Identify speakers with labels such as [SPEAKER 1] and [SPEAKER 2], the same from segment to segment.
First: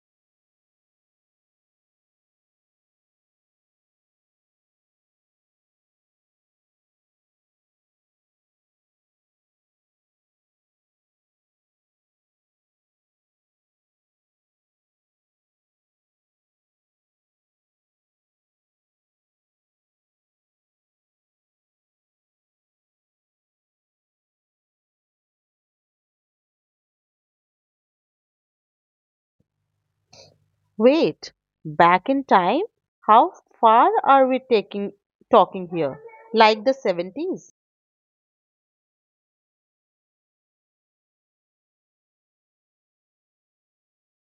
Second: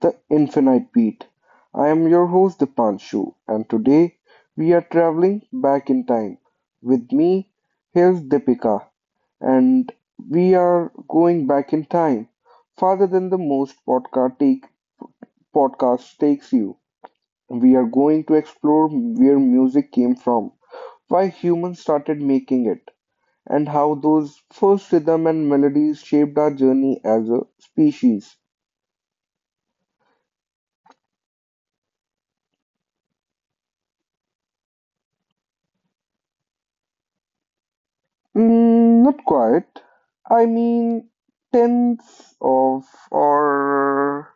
[SPEAKER 1] The Infinite Beat. I am your host Dipanshu, and today we are traveling back in time. With me, here's Deepika, and we are going back in time farther than the most podcast takes you. We are going to explore where music came from, why humans started making it, and how those first rhythm and melodies shaped our journey as a species.
[SPEAKER 2] Wait, back in time? How far are we taking talking here? Like the 70s?
[SPEAKER 1] Not quite. I mean, tens of or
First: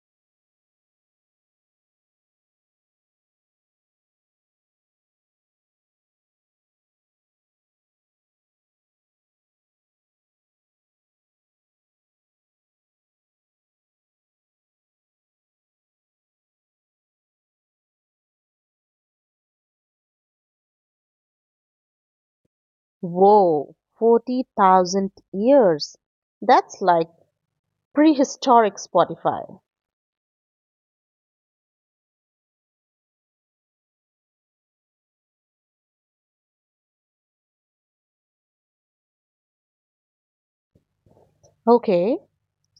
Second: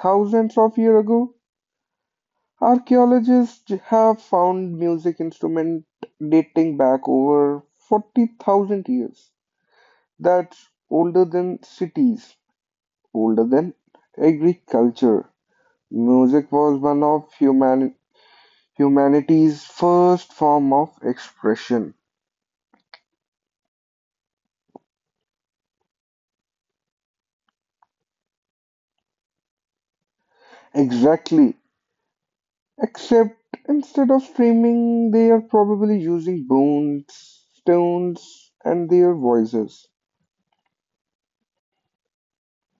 [SPEAKER 1] thousands of years ago, archaeologists have found music instrument dating back over 40,000 years. That's older than cities, older than agriculture. Music was one of humanity's first form of expression.
[SPEAKER 2] Whoa, 40,000 years. That's like prehistoric Spotify.
[SPEAKER 1] Exactly. Except instead of screaming, they are probably using bones, stones, and their voices.
[SPEAKER 2] Okay,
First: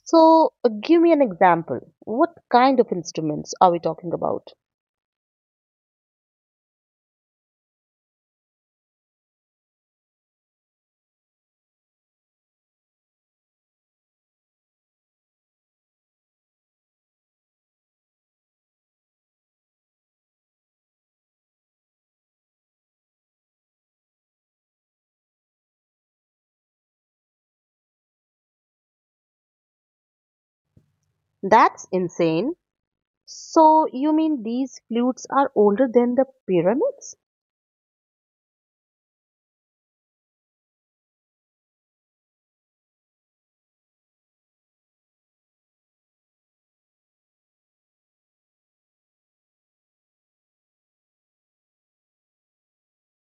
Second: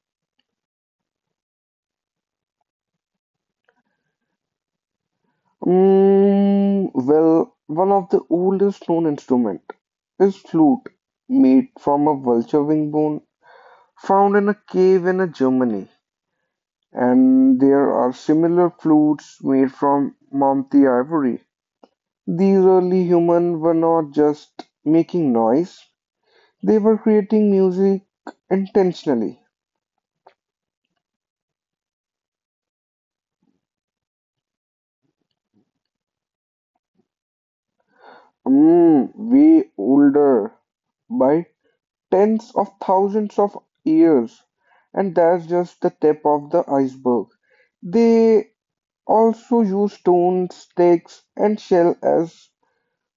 [SPEAKER 2] so give me an example. What kind of instruments are we talking about?
[SPEAKER 1] One of the oldest known instrument is flute, made from a vulture wing bone found in a cave in Germany. And there are similar flutes made from Mamti ivory. These early humans were not just making noise, they were creating music intentionally.
[SPEAKER 2] That's insane. So you mean these flutes are older than the pyramids?
[SPEAKER 1] Way older by tens of thousands of years, and that's just the tip of the iceberg. They also use stones, sticks, and shell as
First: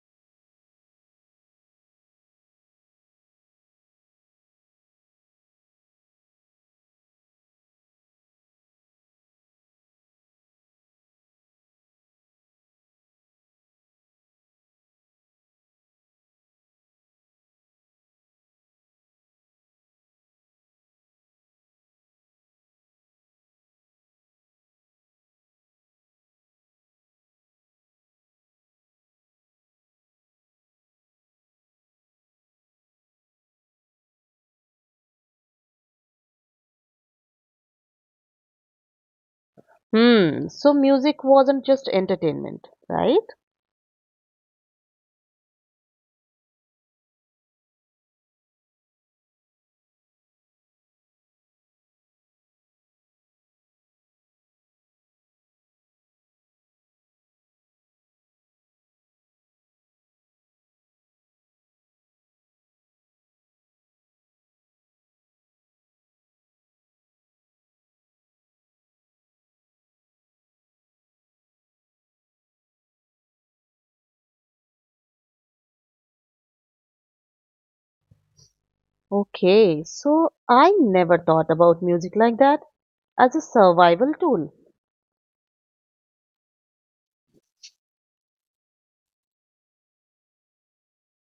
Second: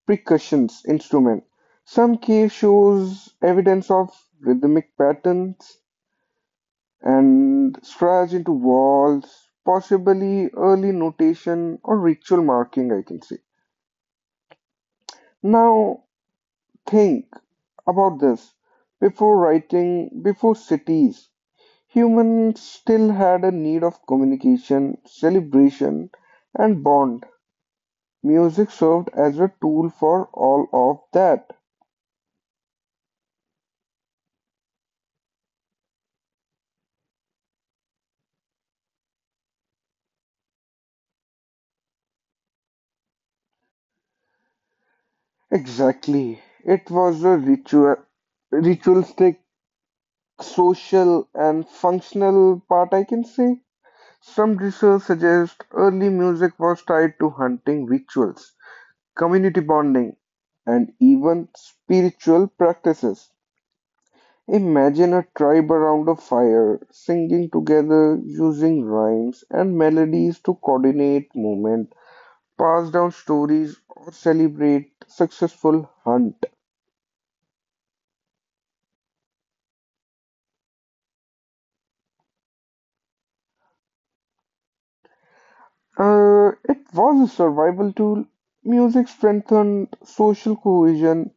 [SPEAKER 1] percussion instruments. Some cave shows evidence of rhythmic patterns and stretch into walls, possibly early notation or ritual marking, I can say. Now, think about this. Before writing, before cities, humans still had a need of communication, celebration, and bond. Music served as a tool for all of that.
[SPEAKER 2] So music wasn't just entertainment, right?
[SPEAKER 1] Exactly. It was a ritualistic, social, and functional part, I can say. Some research suggests early music was tied to hunting rituals, community bonding, and even spiritual practices. Imagine a tribe around a fire, singing together, using rhymes and melodies to coordinate movement, pass down stories, or celebrate successful hunt.
[SPEAKER 2] Okay, so I never thought about music like that as a survival tool.
[SPEAKER 1] It was a survival tool. Music strengthened social cohesion.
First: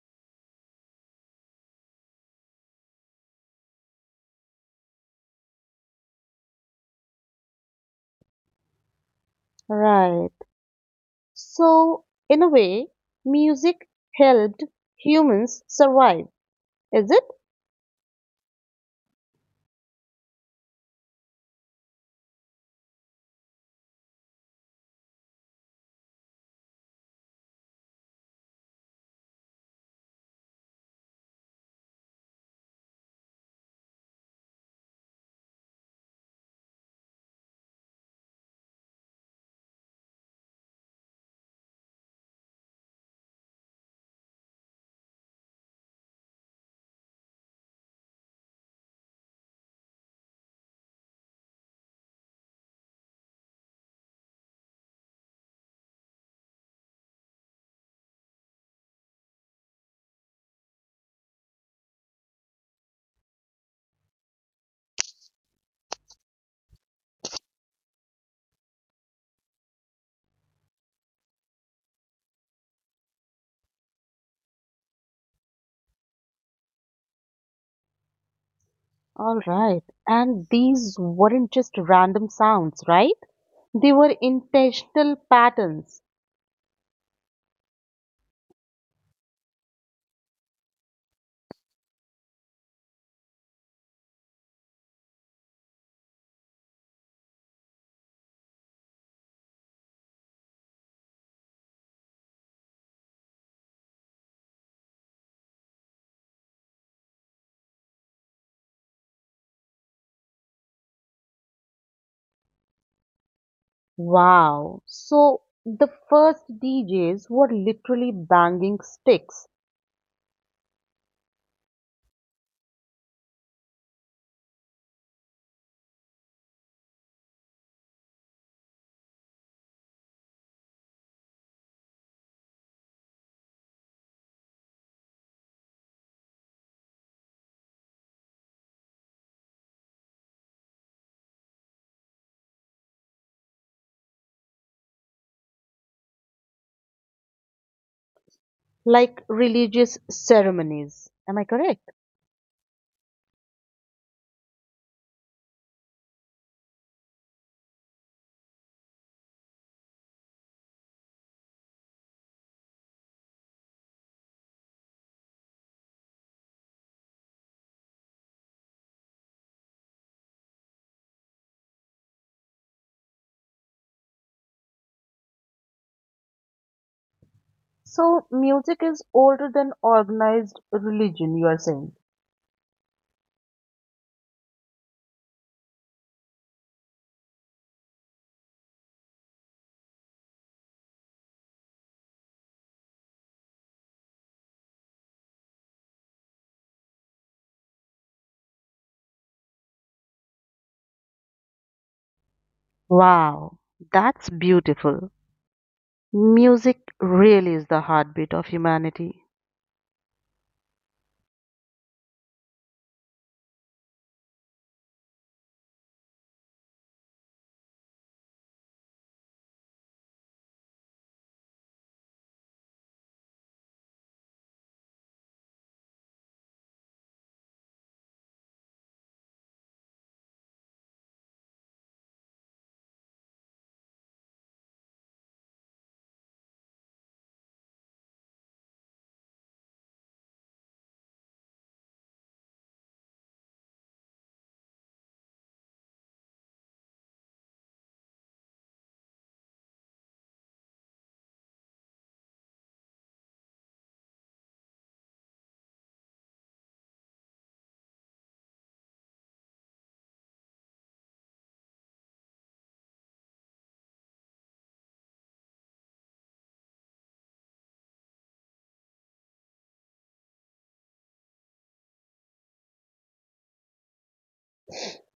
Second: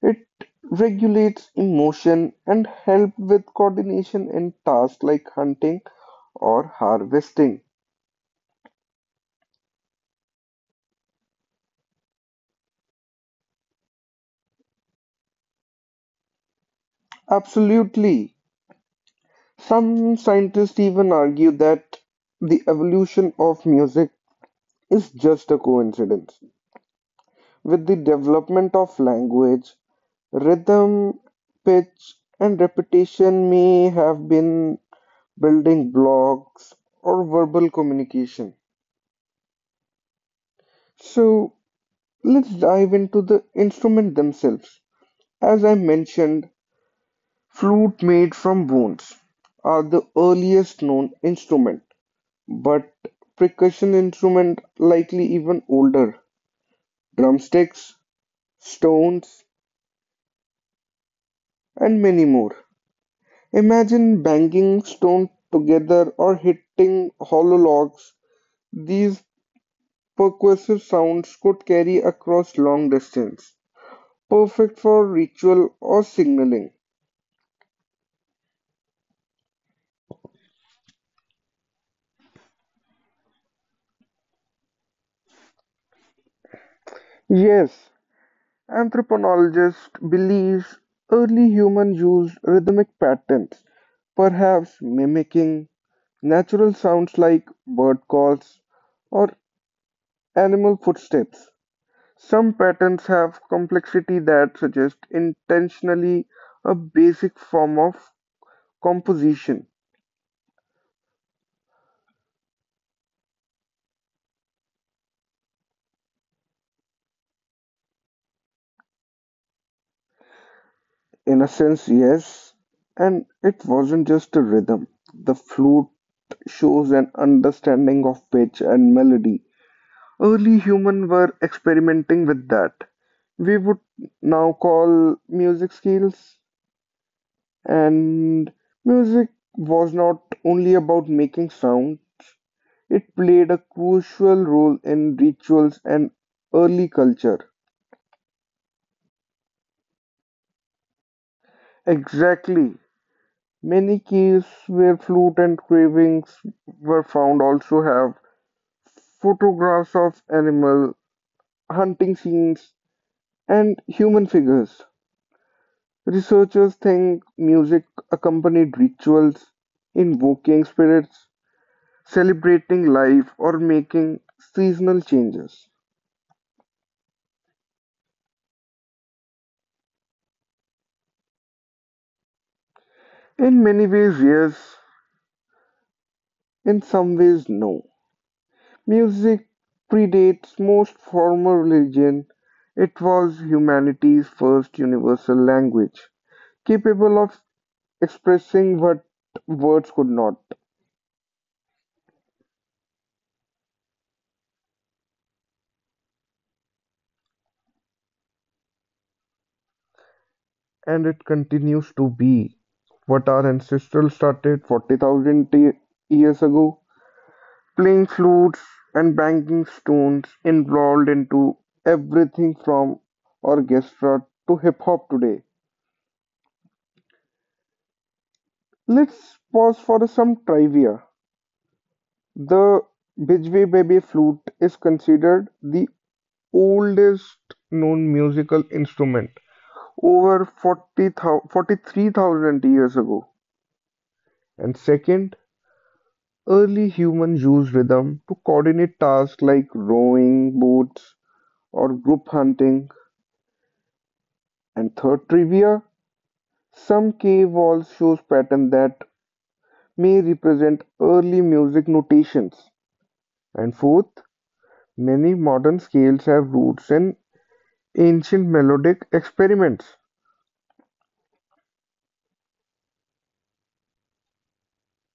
[SPEAKER 1] It regulates emotion and help with coordination in tasks like hunting or harvesting.
[SPEAKER 2] Right. So, in a way, music helped humans survive, is it?
[SPEAKER 1] Absolutely. Some scientists even argue that the evolution of music is just a coincidence. With the development of language, rhythm, pitch, and repetition may have been building blocks or verbal communication. So, Let's dive into the instruments themselves. As I mentioned, flute made from bones are the earliest known instrument, but percussion instrument likely even older. Drumsticks, stones, and many more. Imagine banging stones together or hitting hollow logs. These percussive sounds could carry across long distance, perfect for ritual or signaling.
[SPEAKER 2] All right. And these weren't just random sounds, right? They were intentional patterns.
[SPEAKER 1] Yes, Anthropologist believes early humans used rhythmic patterns, perhaps mimicking natural sounds like bird calls or animal footsteps. Some patterns have complexity that suggests intentionally a basic form of composition.
[SPEAKER 2] Wow. So, the first DJs were literally banging sticks,
[SPEAKER 1] In a sense, yes, and it wasn't just a rhythm. The flute shows an understanding of pitch and melody. Early humans were experimenting with that. We would now call music skills, and music was not only about making sound, it played a crucial role in rituals and early culture.
[SPEAKER 2] like religious ceremonies. Am I correct?
[SPEAKER 1] Exactly. Many caves where flute and carvings were found also have photographs of animal hunting scenes and human figures. Researchers think music accompanied rituals, invoking spirits, celebrating life, or making seasonal changes.
[SPEAKER 2] So music is older than organized religion, you are saying.
[SPEAKER 1] In many ways, yes. In some ways, no. Music predates most formal religion. It was humanity's first universal language, capable of expressing what words could not.
[SPEAKER 2] Wow, that's beautiful. Music really is the heartbeat of humanity.
[SPEAKER 1] And it continues to be. What our ancestors started 40,000 years ago, playing flutes and banging stones, involved into everything from orchestra to hip hop today. Let's pause for some trivia. The Bijwe Baby flute is considered the oldest known musical instrument, over 43,000 years ago. And second, early humans used rhythm to coordinate tasks like rowing boats or group hunting. And third trivia, some cave walls shows patterns that may represent early music notations. And fourth, many modern scales have roots in ancient melodic experiments.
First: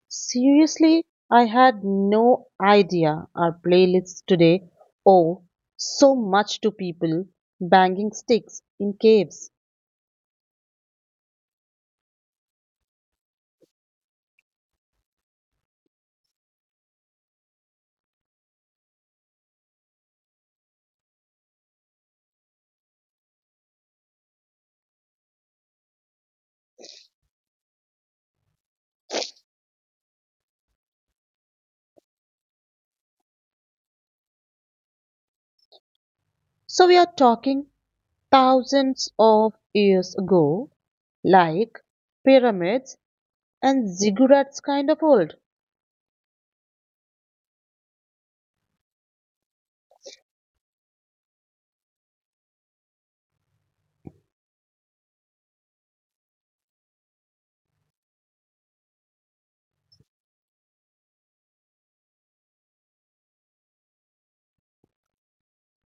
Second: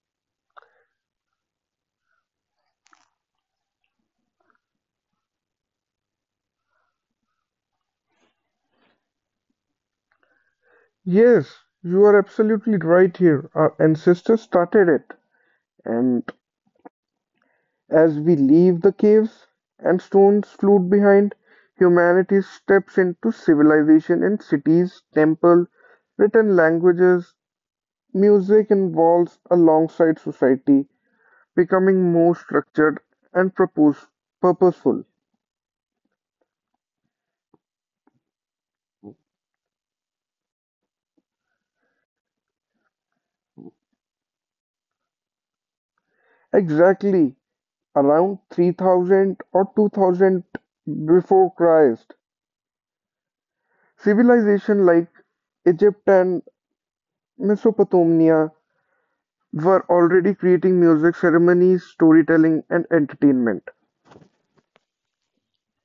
[SPEAKER 2] Seriously, I had no idea our playlists today owe so much to people banging sticks in caves.
[SPEAKER 1] Yes, you are absolutely right here. Our ancestors started it. And as we leave the caves and stones slewed behind, humanity steps into civilization in cities, temples, written languages, music evolves alongside society, becoming more structured and purposeful.
[SPEAKER 2] So we are talking thousands of years ago, like pyramids and ziggurats kind of old.
[SPEAKER 1] Exactly, around 3000 or 2000 before Christ, civilization like Egypt and Mesopotamia were already creating music, ceremonies, storytelling, and entertainment.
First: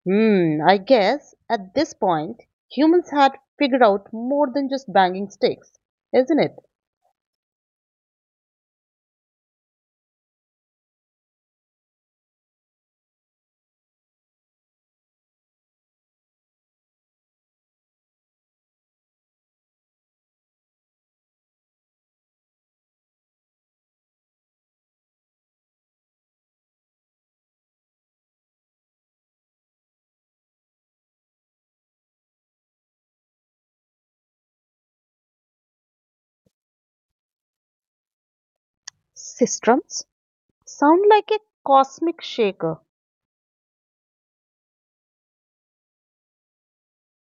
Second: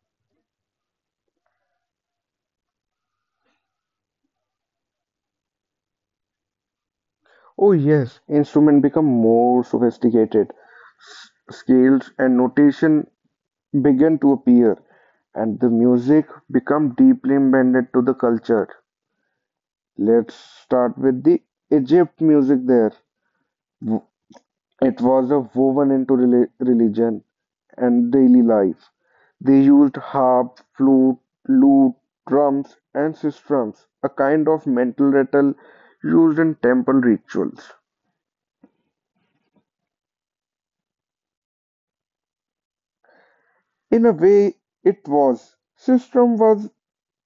[SPEAKER 2] I guess at this point, humans had figured out more than just banging sticks, isn't it?
[SPEAKER 1] Oh yes, instruments become more sophisticated. Scales and notation began to appear, and the music become deeply embedded to the culture. Let's start with the Egypt music there. It was a woven into religion and daily life. They used harp, flute, lute, drums, and sistrums, a kind of mental rattle used in temple rituals.
[SPEAKER 2] Systems sound like a cosmic shaker.
[SPEAKER 1] In a way, it was. Sistrum was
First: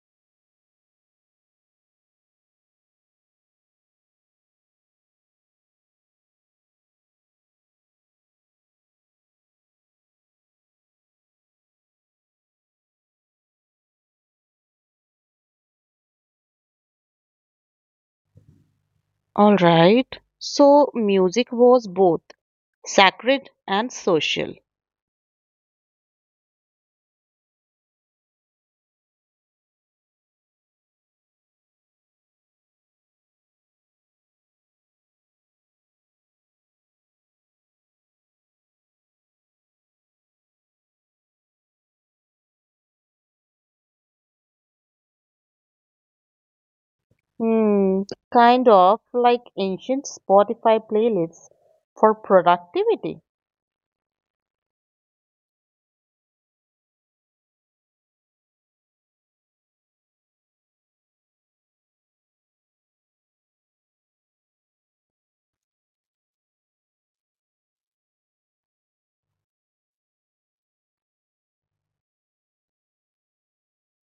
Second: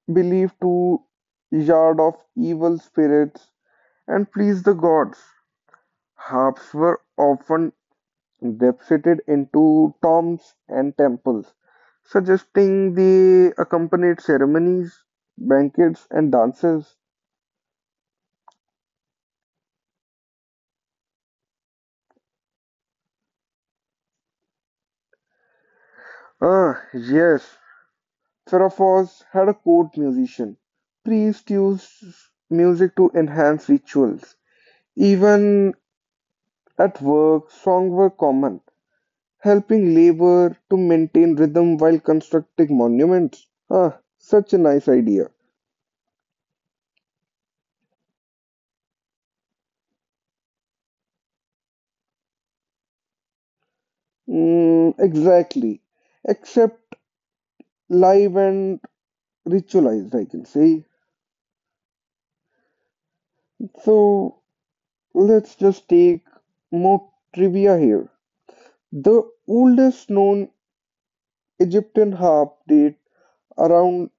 [SPEAKER 1] believed to yard off evil spirits and please the gods. Harps were often deposited into tombs and temples, suggesting the accompanied ceremonies, banquets, and dances.
[SPEAKER 2] All right. So music was both sacred and social.
[SPEAKER 1] Ah, yes, Psaraphos had a court musician. Priests used music to enhance rituals. Even at work, songs were common, helping labor to maintain rhythm while constructing monuments. Ah, such a nice idea.
[SPEAKER 2] Hmm, Kind of like ancient Spotify playlists for productivity.
[SPEAKER 1] Exactly. Except live and ritualized, I can say. So let's just take more trivia here. The oldest known Egyptian harp date around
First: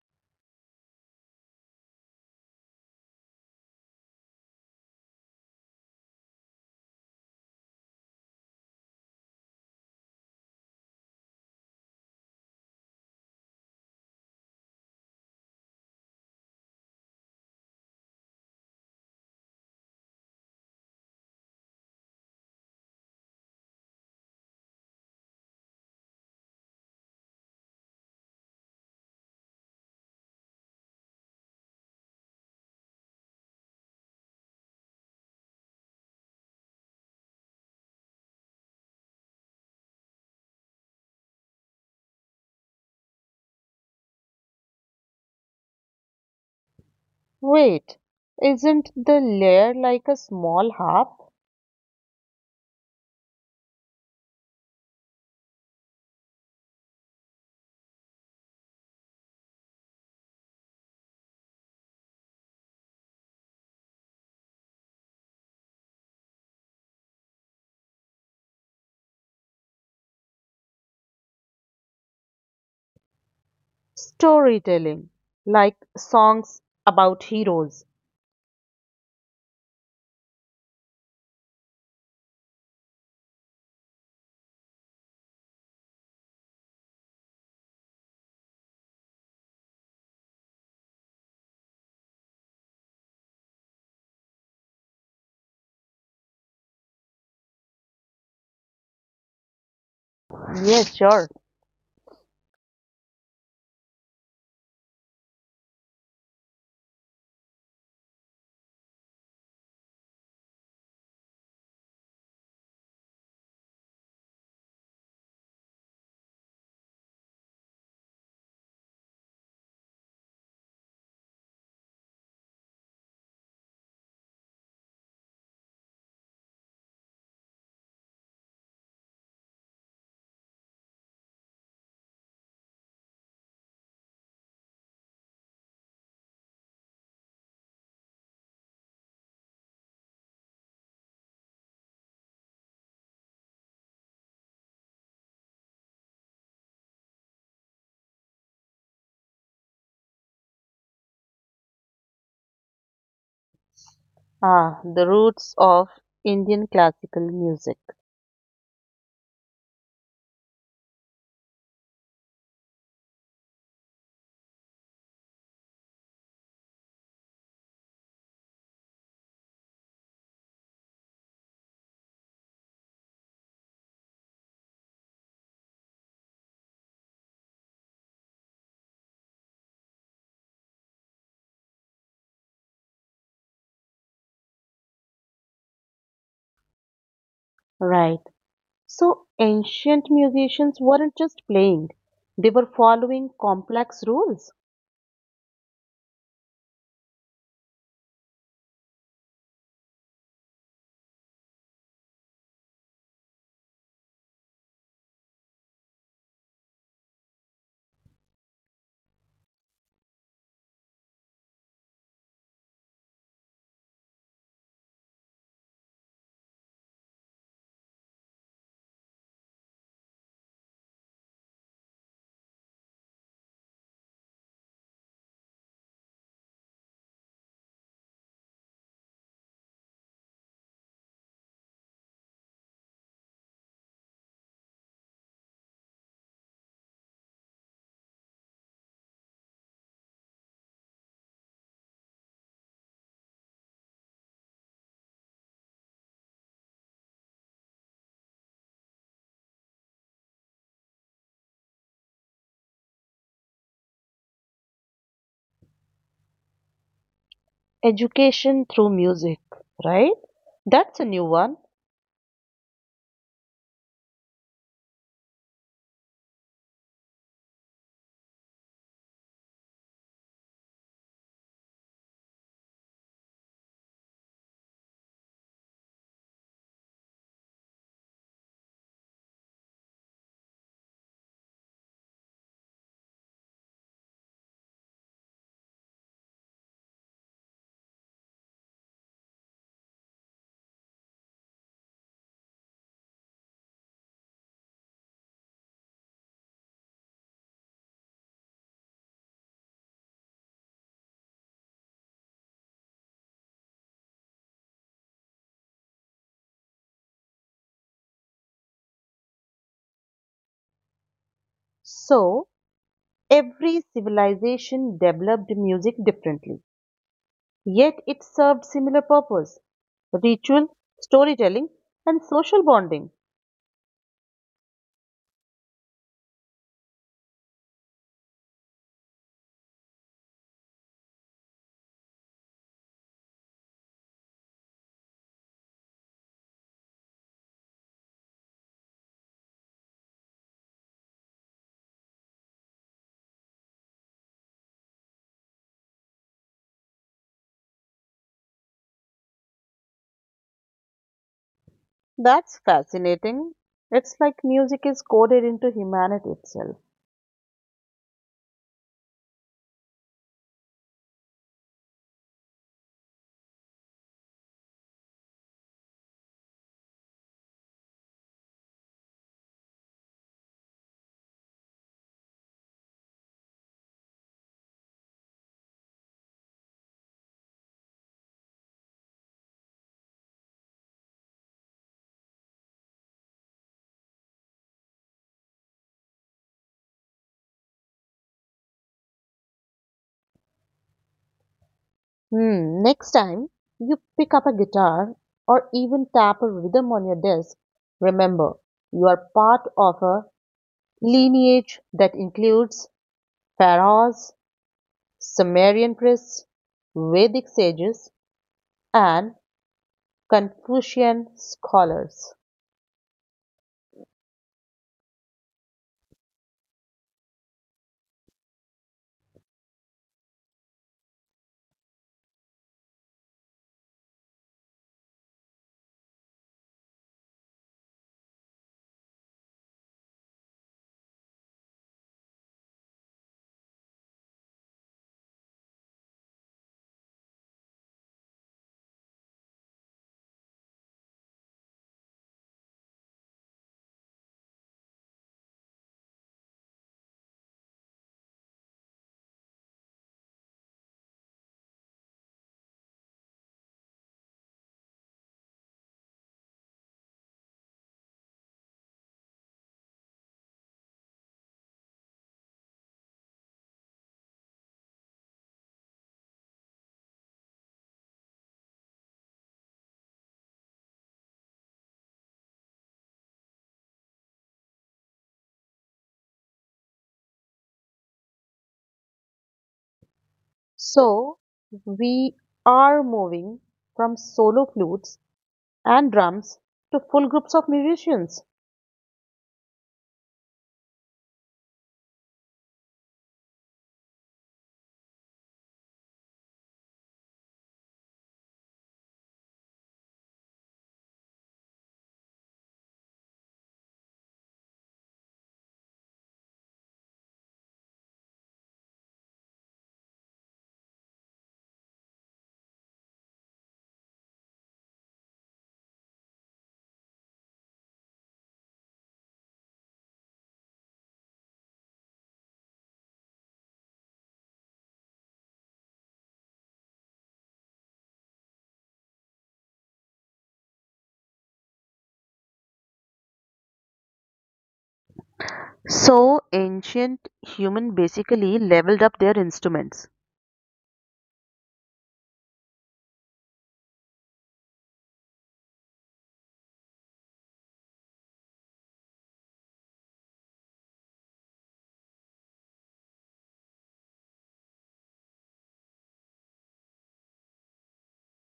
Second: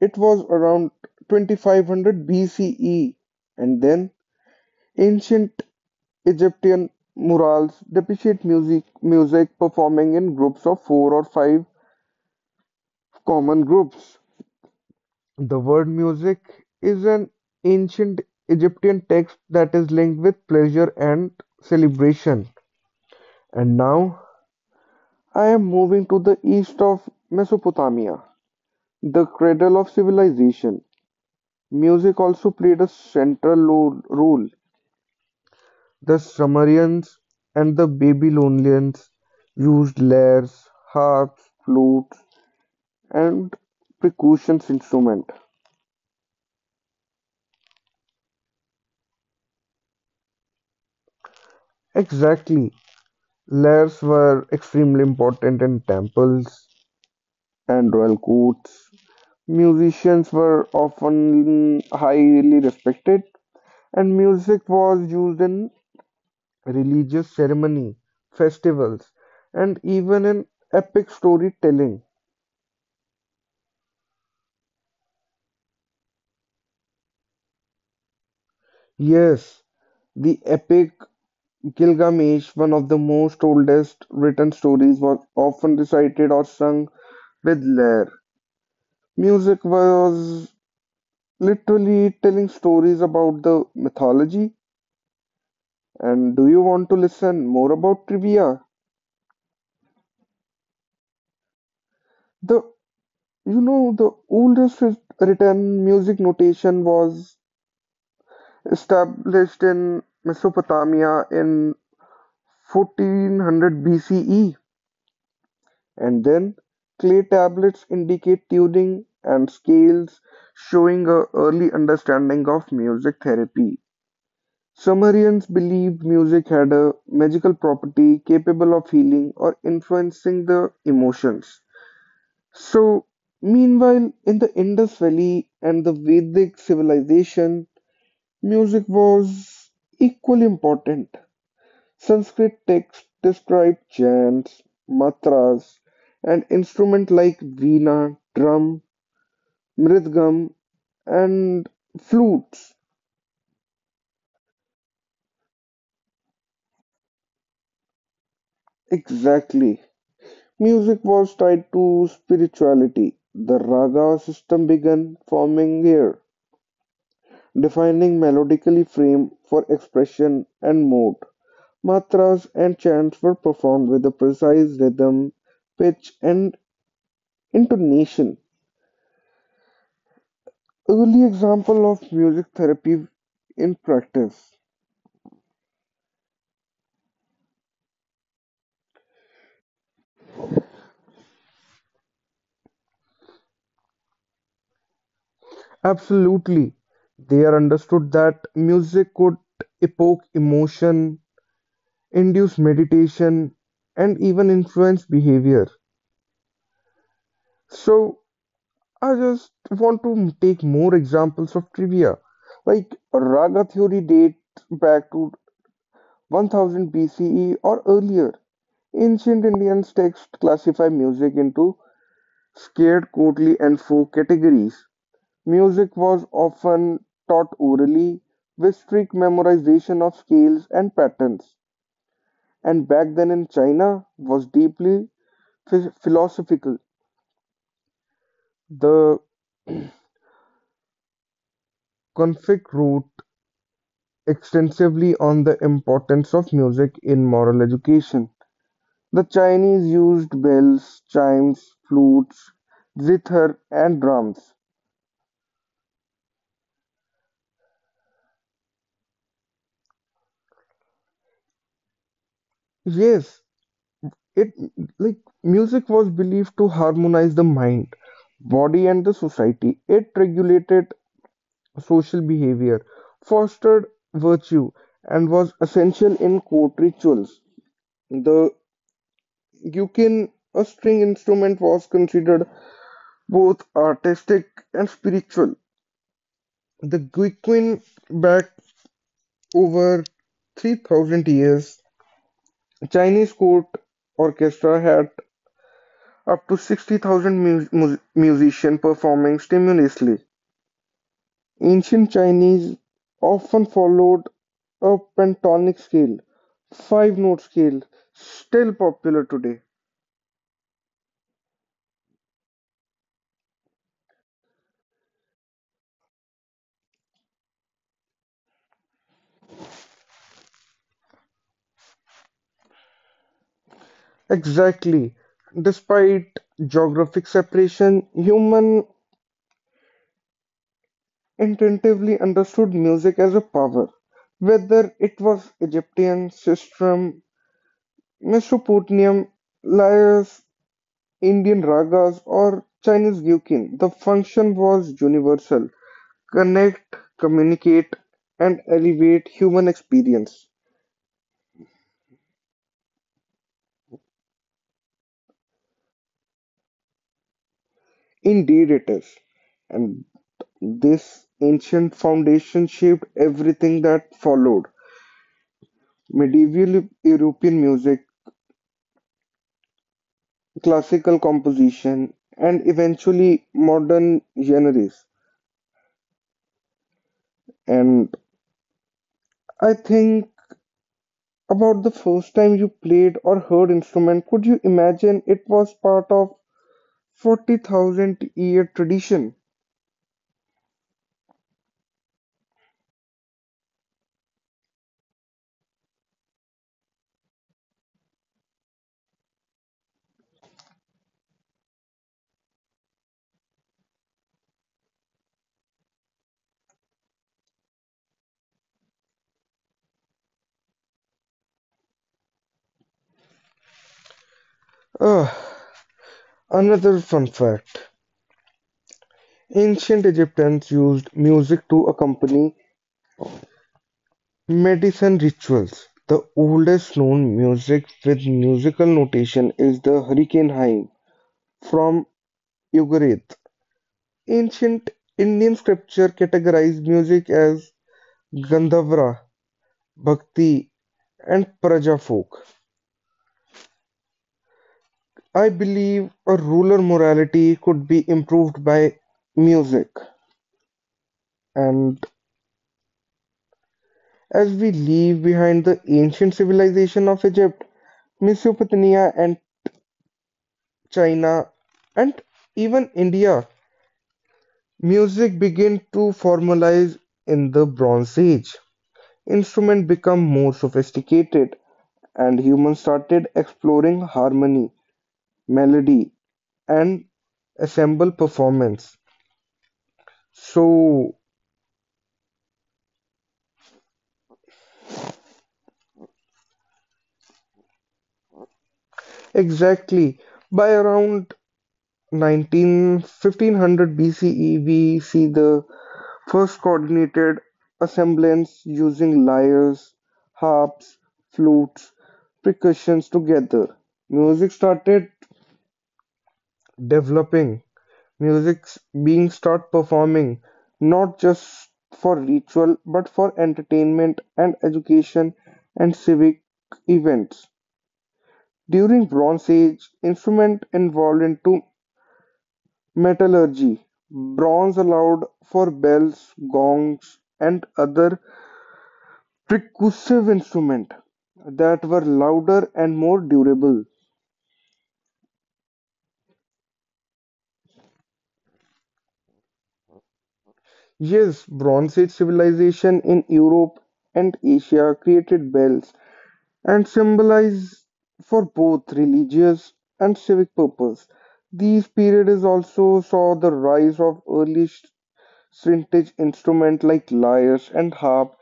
[SPEAKER 1] it was around 2500 BCE, and then ancient Egyptian murals depict music performing in groups of four or five common groups. The word music is an ancient Egyptian text that is linked with pleasure and celebration. And now I am moving to the east of Mesopotamia, the cradle of civilization. Music also played a central role. The Sumerians and the Babylonians used lyres, harps, flutes, and percussion instruments.
[SPEAKER 2] Wait, isn't the layer like a small harp?
[SPEAKER 1] Exactly. Lyres were extremely important in temples and royal courts. Musicians were often highly respected, and music was used in religious ceremony, festivals, and even in epic storytelling.
[SPEAKER 2] Storytelling, like songs about heroes.
[SPEAKER 1] Yes, the epic Gilgamesh, one of the most oldest written stories, was often recited or sung with lyre. Music was literally telling stories about the mythology. And do you want to listen more about trivia?
[SPEAKER 2] Yes, sure.
[SPEAKER 1] The you know the oldest written music notation was established in Mesopotamia in 1400 BCE. And then clay tablets indicate tuning and scales, showing a early understanding of music therapy. Sumerians believed music had a magical property capable of healing or influencing the emotions. So, meanwhile, in the Indus Valley and the Vedic civilization, music was equally important. Sanskrit texts describe chants, mantras, and instruments like veena, drum, mridangam, and flutes.
[SPEAKER 2] Ah, the roots of Indian classical music.
[SPEAKER 1] Exactly. Music was tied to spirituality. The raga system began forming here, defining melodically frame for expression and mood. Mantras and chants were performed with a precise rhythm, pitch, and intonation. Early example of music therapy in practice.
[SPEAKER 2] Right. So ancient musicians weren't just playing, they were following complex rules.
[SPEAKER 1] Absolutely. They are understood that music could evoke emotion, induce meditation, and even influence behavior. So I just want to take more examples of trivia. Like raga theory dates back to 1000 BCE or earlier. Ancient Indian texts classify music into scared, courtly, and folk categories. Music was often taught orally, with strict memorization of scales and patterns, and back then in China was deeply philosophical. The Confucius wrote extensively on the importance of music in moral education. The Chinese used bells, chimes, flutes, zither, and drums.
[SPEAKER 2] Education through music, right? That's a new one.
[SPEAKER 1] Yes, it like music was believed to harmonize the mind, body, and the society. It regulated social behavior, fostered virtue, and was essential in court rituals. The ukin, a string instrument, was considered both artistic and spiritual. The guiqin back over 3000 years, Chinese court orchestra had up to 60,000 musicians performing simultaneously. Ancient Chinese often followed a pentatonic scale, five note scale, still popular today.
[SPEAKER 2] So every civilization developed music differently, yet it served similar purpose. Ritual, storytelling, and social bonding.
[SPEAKER 1] Exactly. Despite geographic separation, human intuitively understood music as a power, whether it was Egyptian, sistrum, Mesopotamian, Laos, Indian ragas or Chinese gyukin. The function was universal connect, communicate, and elevate human experience.
[SPEAKER 2] That's fascinating. It's like music is coded into humanity itself.
[SPEAKER 1] Indeed, it is. And this ancient foundation shaped everything that followed medieval European music, classical composition, and eventually modern genres. And I think about the first time you played or heard instrument, could you imagine it was part of 40,000 year tradition.
[SPEAKER 2] Next time you pick up a guitar or even tap a rhythm on your desk, remember you are part of a lineage that includes pharaohs, Sumerian priests, Vedic sages, and Confucian scholars.
[SPEAKER 1] Ah, another fun fact. Ancient Egyptians used music to accompany medicine rituals. The oldest known music with musical notation is the Hurricane Hymn from Ugarit. Ancient Indian scripture categorized music as Gandhavara, Bhakti, and Praja folk. I believe a ruler morality could be improved by music. And as we leave behind the ancient civilization of Egypt, Mesopotamia, and China, and even India, music began to formalize in the Bronze Age. Instruments become more sophisticated, and humans started exploring harmony, melody, and ensemble performance. So,
[SPEAKER 2] So we are moving from solo flutes and drums to full groups of musicians.
[SPEAKER 1] exactly by around 19 1500 BCE, we see the first coordinated assemblies using lyres, harps, flutes, percussions together. Music started developing, music being start performing not just for ritual but for entertainment and education and civic events. During Bronze Age, instrument involved into metallurgy. Bronze allowed for bells, gongs, and other percussive instruments that were louder and more durable.
[SPEAKER 2] So ancient human basically leveled up their instruments.
[SPEAKER 1] Yes, Bronze Age civilization in Europe and Asia created bells and symbolized for both religious and civic purpose. These periods also saw the rise of early stringed vintage instruments like lyres and harp,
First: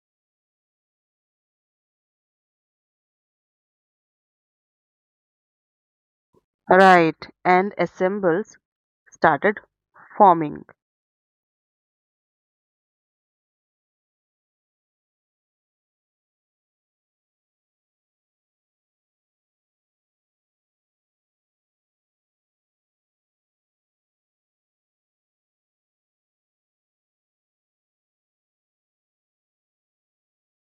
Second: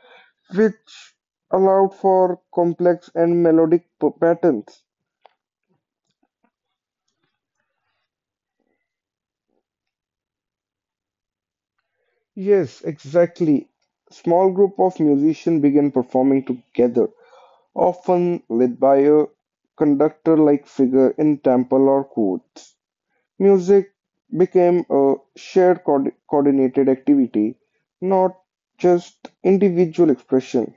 [SPEAKER 1] which allowed for complex and melodic patterns.
[SPEAKER 2] Right, and ensembles started forming.
[SPEAKER 1] Yes, exactly. Small group of musicians began performing together, often led by a conductor-like figure in temple or court. Music became a shared coordinated activity, not just individual expression.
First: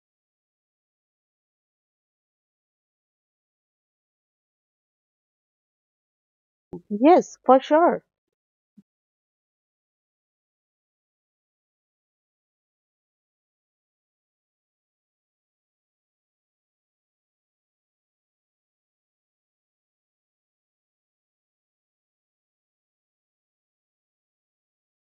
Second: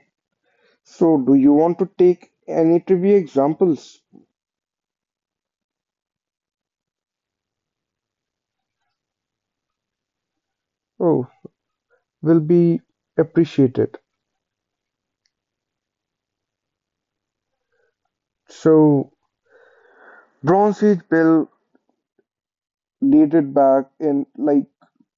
[SPEAKER 1] So, do you want to take any trivia examples?
[SPEAKER 2] Yes, for sure.
[SPEAKER 1] Oh, will be appreciated. So, Bronze Age bell dated back in like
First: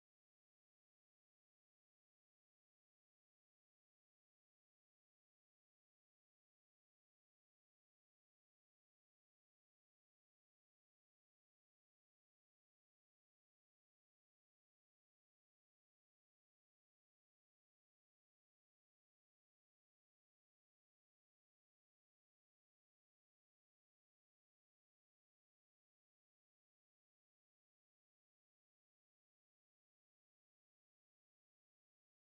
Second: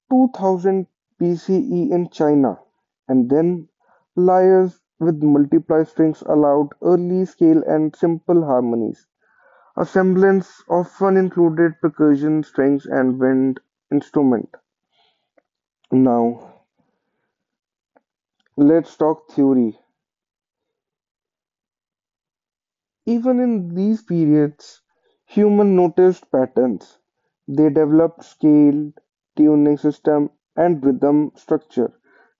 [SPEAKER 1] 2000 BCE in China, and then lyres with multiply strings allowed early scale and simple harmonies. A semblance often included percussion, strings, and wind instrument. Now, let's talk theory. Even in these periods, human noticed patterns. They developed scale, tuning system, and rhythm structure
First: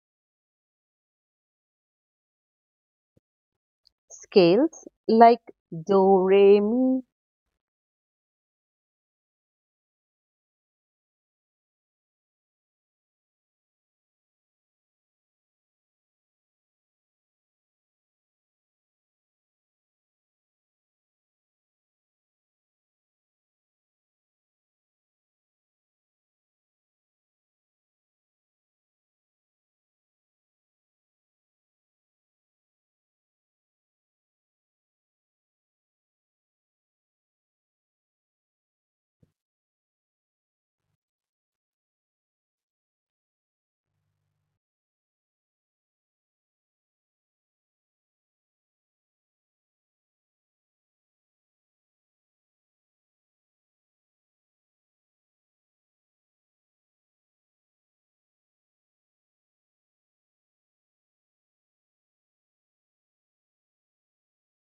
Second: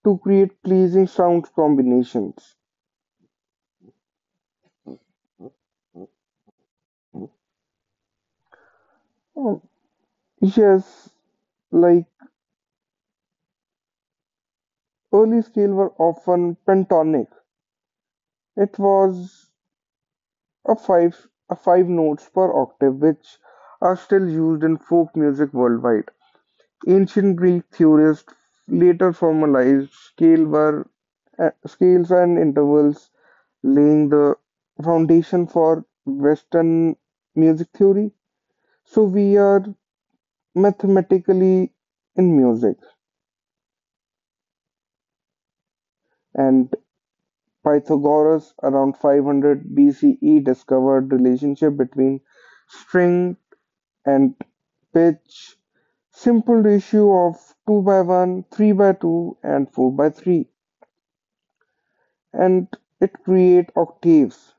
[SPEAKER 1] to create pleasing sound combinations.
[SPEAKER 2] Scales like do, re, mi.
[SPEAKER 1] Yes, like early scale were often pentatonic. It was a five a five notes per octave, which are still used in folk music worldwide. Ancient Greek theorists later formalized scales and intervals, laying the foundation for Western music theory. So we are mathematically in music, and Pythagoras around 500 BCE discovered relationship between string and pitch, simple ratio of two by one, three by two, and four by three, and it create octaves,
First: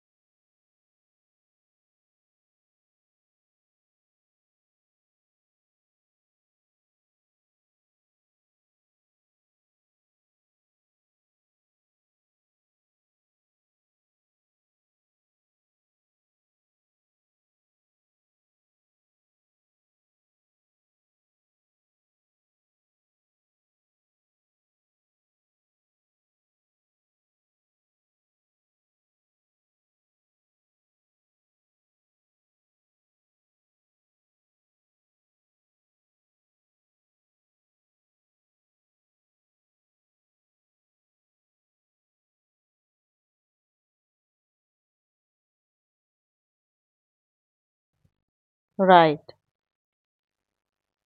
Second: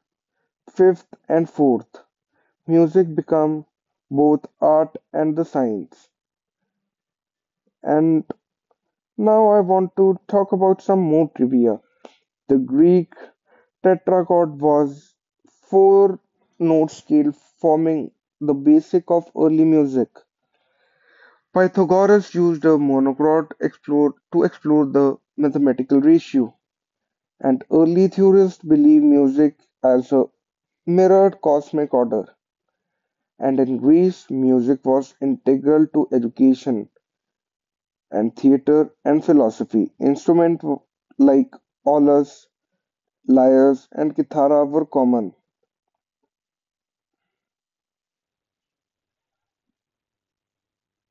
[SPEAKER 1] fifth and fourth. Music become both art and the science. And now I want to talk about some more trivia. The Greek Tetrachord was four-note scale forming the basic of early music. Pythagoras used a monochord to explore the mathematical ratio, and early theorists believed music as a mirrored cosmic order. And in Greece, music was integral to education and theater and philosophy. Instruments like aulos, lyres, and kithara were common.
[SPEAKER 2] Right.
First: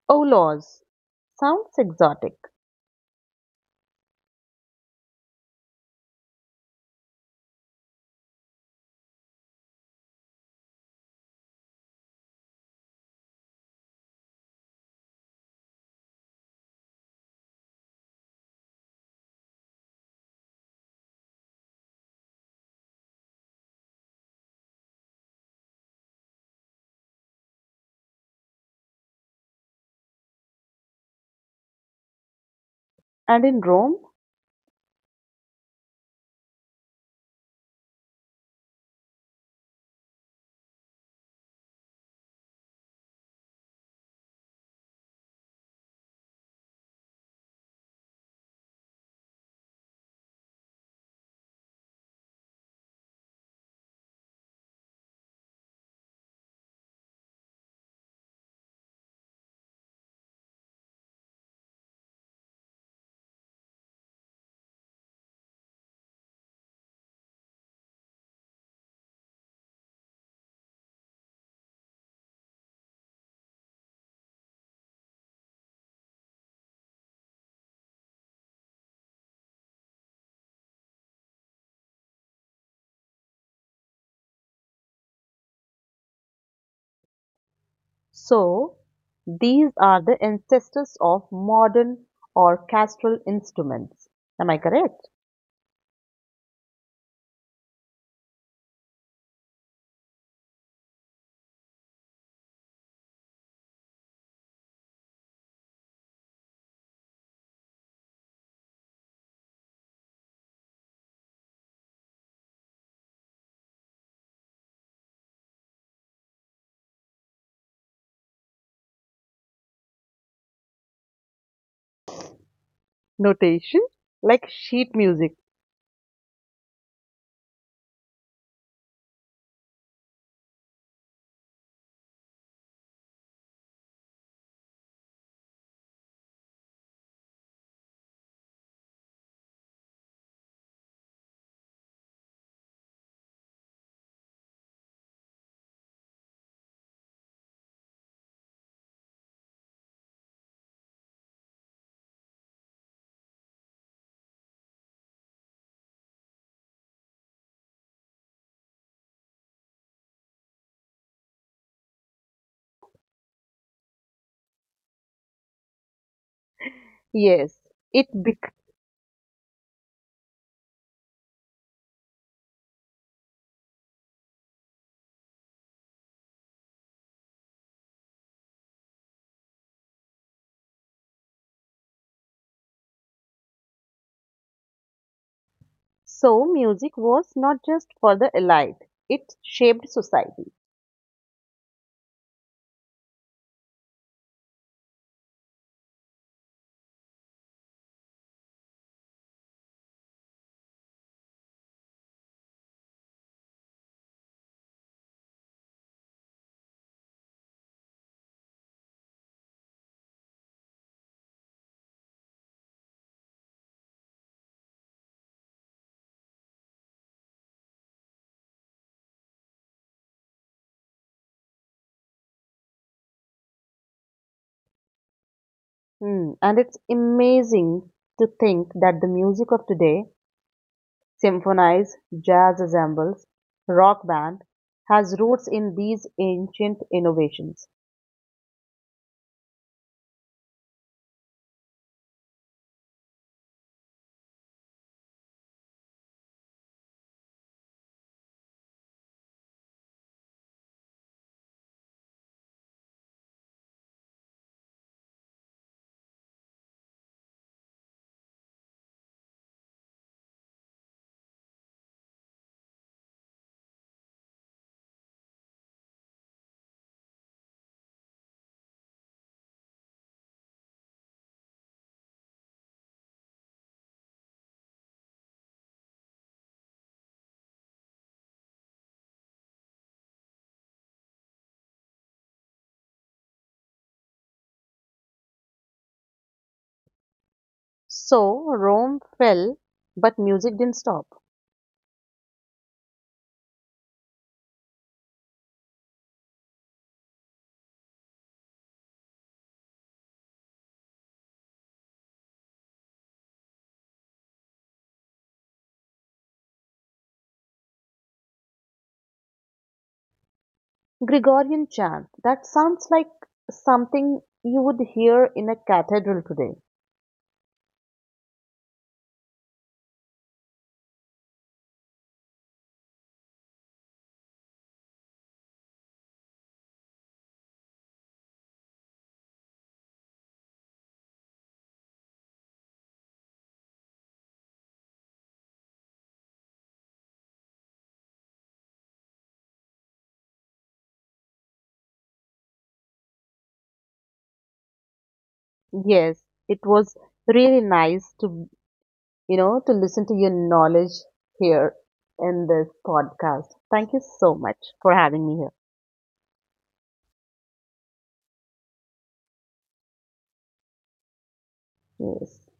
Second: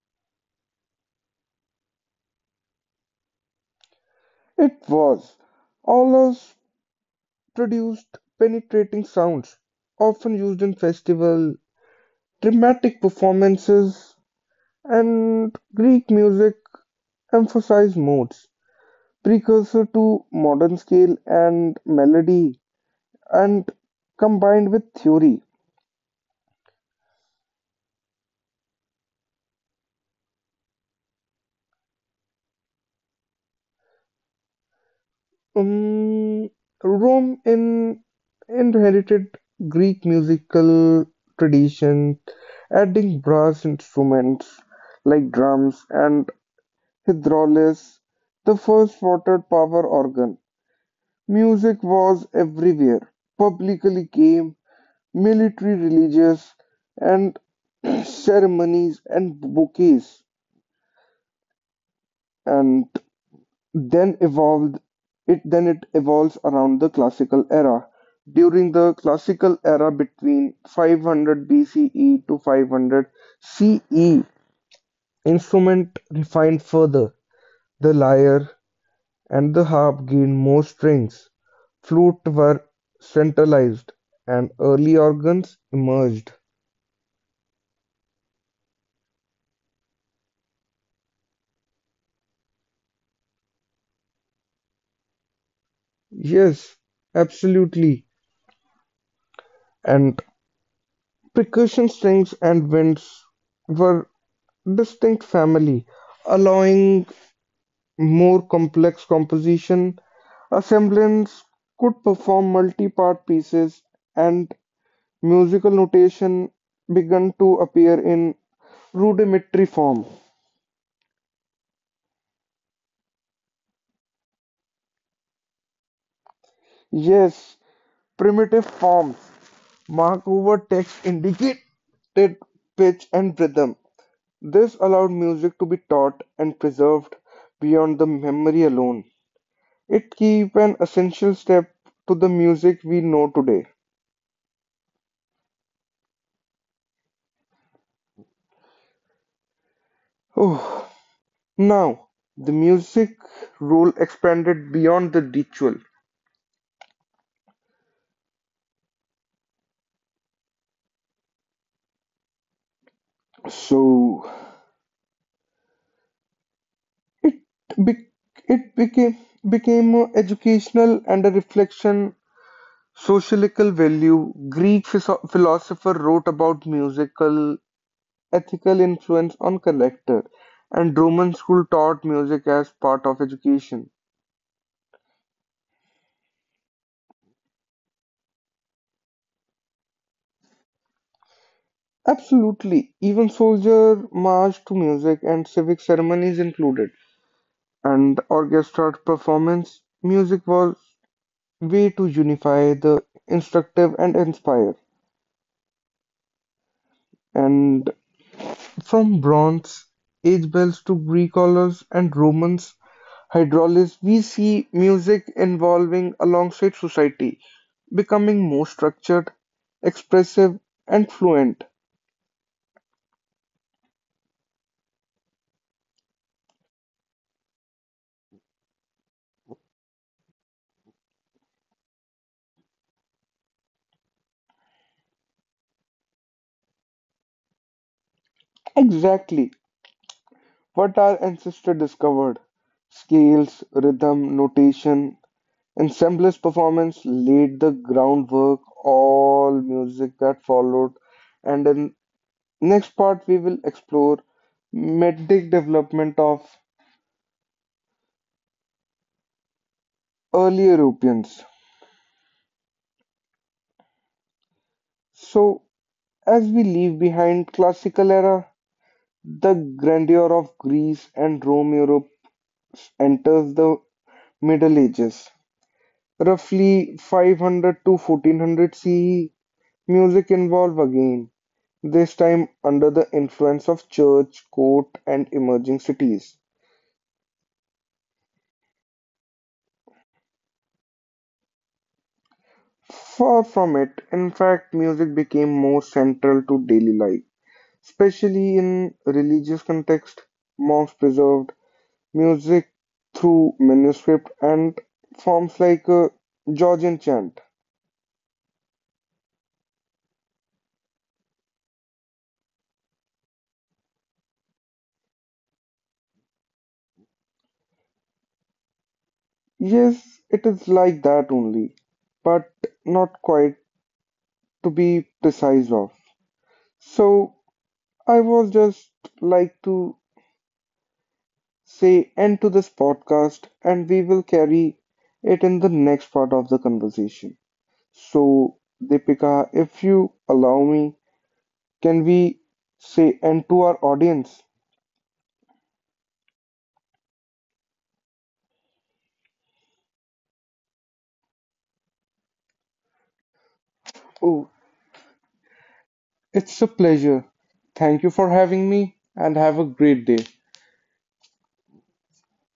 [SPEAKER 2] Oh, laws. Sounds exotic.
[SPEAKER 1] It was Aulos produced penetrating sounds, often used in festival, dramatic performances, and Greek music emphasized modes, precursor to modern scale and melody, and combined with theory.
[SPEAKER 2] And in Rome?
[SPEAKER 1] Um, Rome in inherited Greek musical tradition, adding brass instruments like drums and hydraulis, the first water power organ. Music was everywhere. Publicly came military religious and ceremonies and bouquets and then evolved then it evolves around the classical era between 500 BCE to 500 CE instrument refined further the lyre and the harp gained more strings. Flute were centralized, and early organs emerged.
[SPEAKER 2] So, these are the ancestors of modern orchestral instruments. Am I correct?
[SPEAKER 1] Yes, absolutely. And percussion strings and winds were distinct family, allowing more complex composition. Assemblins could perform multi-part pieces, and musical notation began to appear in rudimentary form.
[SPEAKER 2] Notation? Like sheet music.
[SPEAKER 1] Yes, primitive forms Mark over text indicated pitch and rhythm. This allowed music to be taught and preserved beyond the memory alone. It keep an essential step to the music we know today. Oh, now, the music role expanded beyond the ritual. So
[SPEAKER 2] Yes. It be-
[SPEAKER 1] it became educational and a reflection sociological value. Greek philosopher wrote about musical ethical influence on collector, and Roman school taught music as part of education.
[SPEAKER 2] So music was not just for the elite, it shaped society.
[SPEAKER 1] Absolutely, even soldier march to music and civic ceremonies included. And orchestra performance, music was way to unify the instructive and inspire. And from bronze age bells to Greek colors and Romans Hydraulis we see music evolving alongside society, becoming more structured, expressive, and fluent.
[SPEAKER 2] And it's amazing to think that the music of today, symphonies, jazz ensembles, rock band, has roots in these ancient innovations.
[SPEAKER 1] Exactly what our ancestors discovered. Scales, rhythm, notation, and semblance performance laid the groundwork all music that followed. And in next part we will explore metric development of early Europeans. So as we leave behind classical era, the grandeur of Greece and Rome Europe enters the Middle Ages. Roughly 500 to 1400 CE, music evolved again, this time under the influence of church, court, and emerging cities.
[SPEAKER 2] So Rome fell, but music didn't stop.
[SPEAKER 1] Far from it, in fact, music became more central to daily life, especially in religious context. Monks preserved music through manuscript and forms like a Georgian chant.
[SPEAKER 2] Gregorian chant, that sounds like something you would hear in a cathedral today.
[SPEAKER 1] Yes, it is like that only, but not quite to be precise of. So I was just like to say end to this podcast and we will carry it in the next part of the conversation. So Deepika, if you allow me, can we say end to our audience?
[SPEAKER 2] Yes, it was really nice to to listen to your knowledge here in this podcast. Thank you so
[SPEAKER 1] Oh,
[SPEAKER 2] much for having me here.
[SPEAKER 1] it's a pleasure. Thank you for having me and have a great day.
[SPEAKER 2] Yes.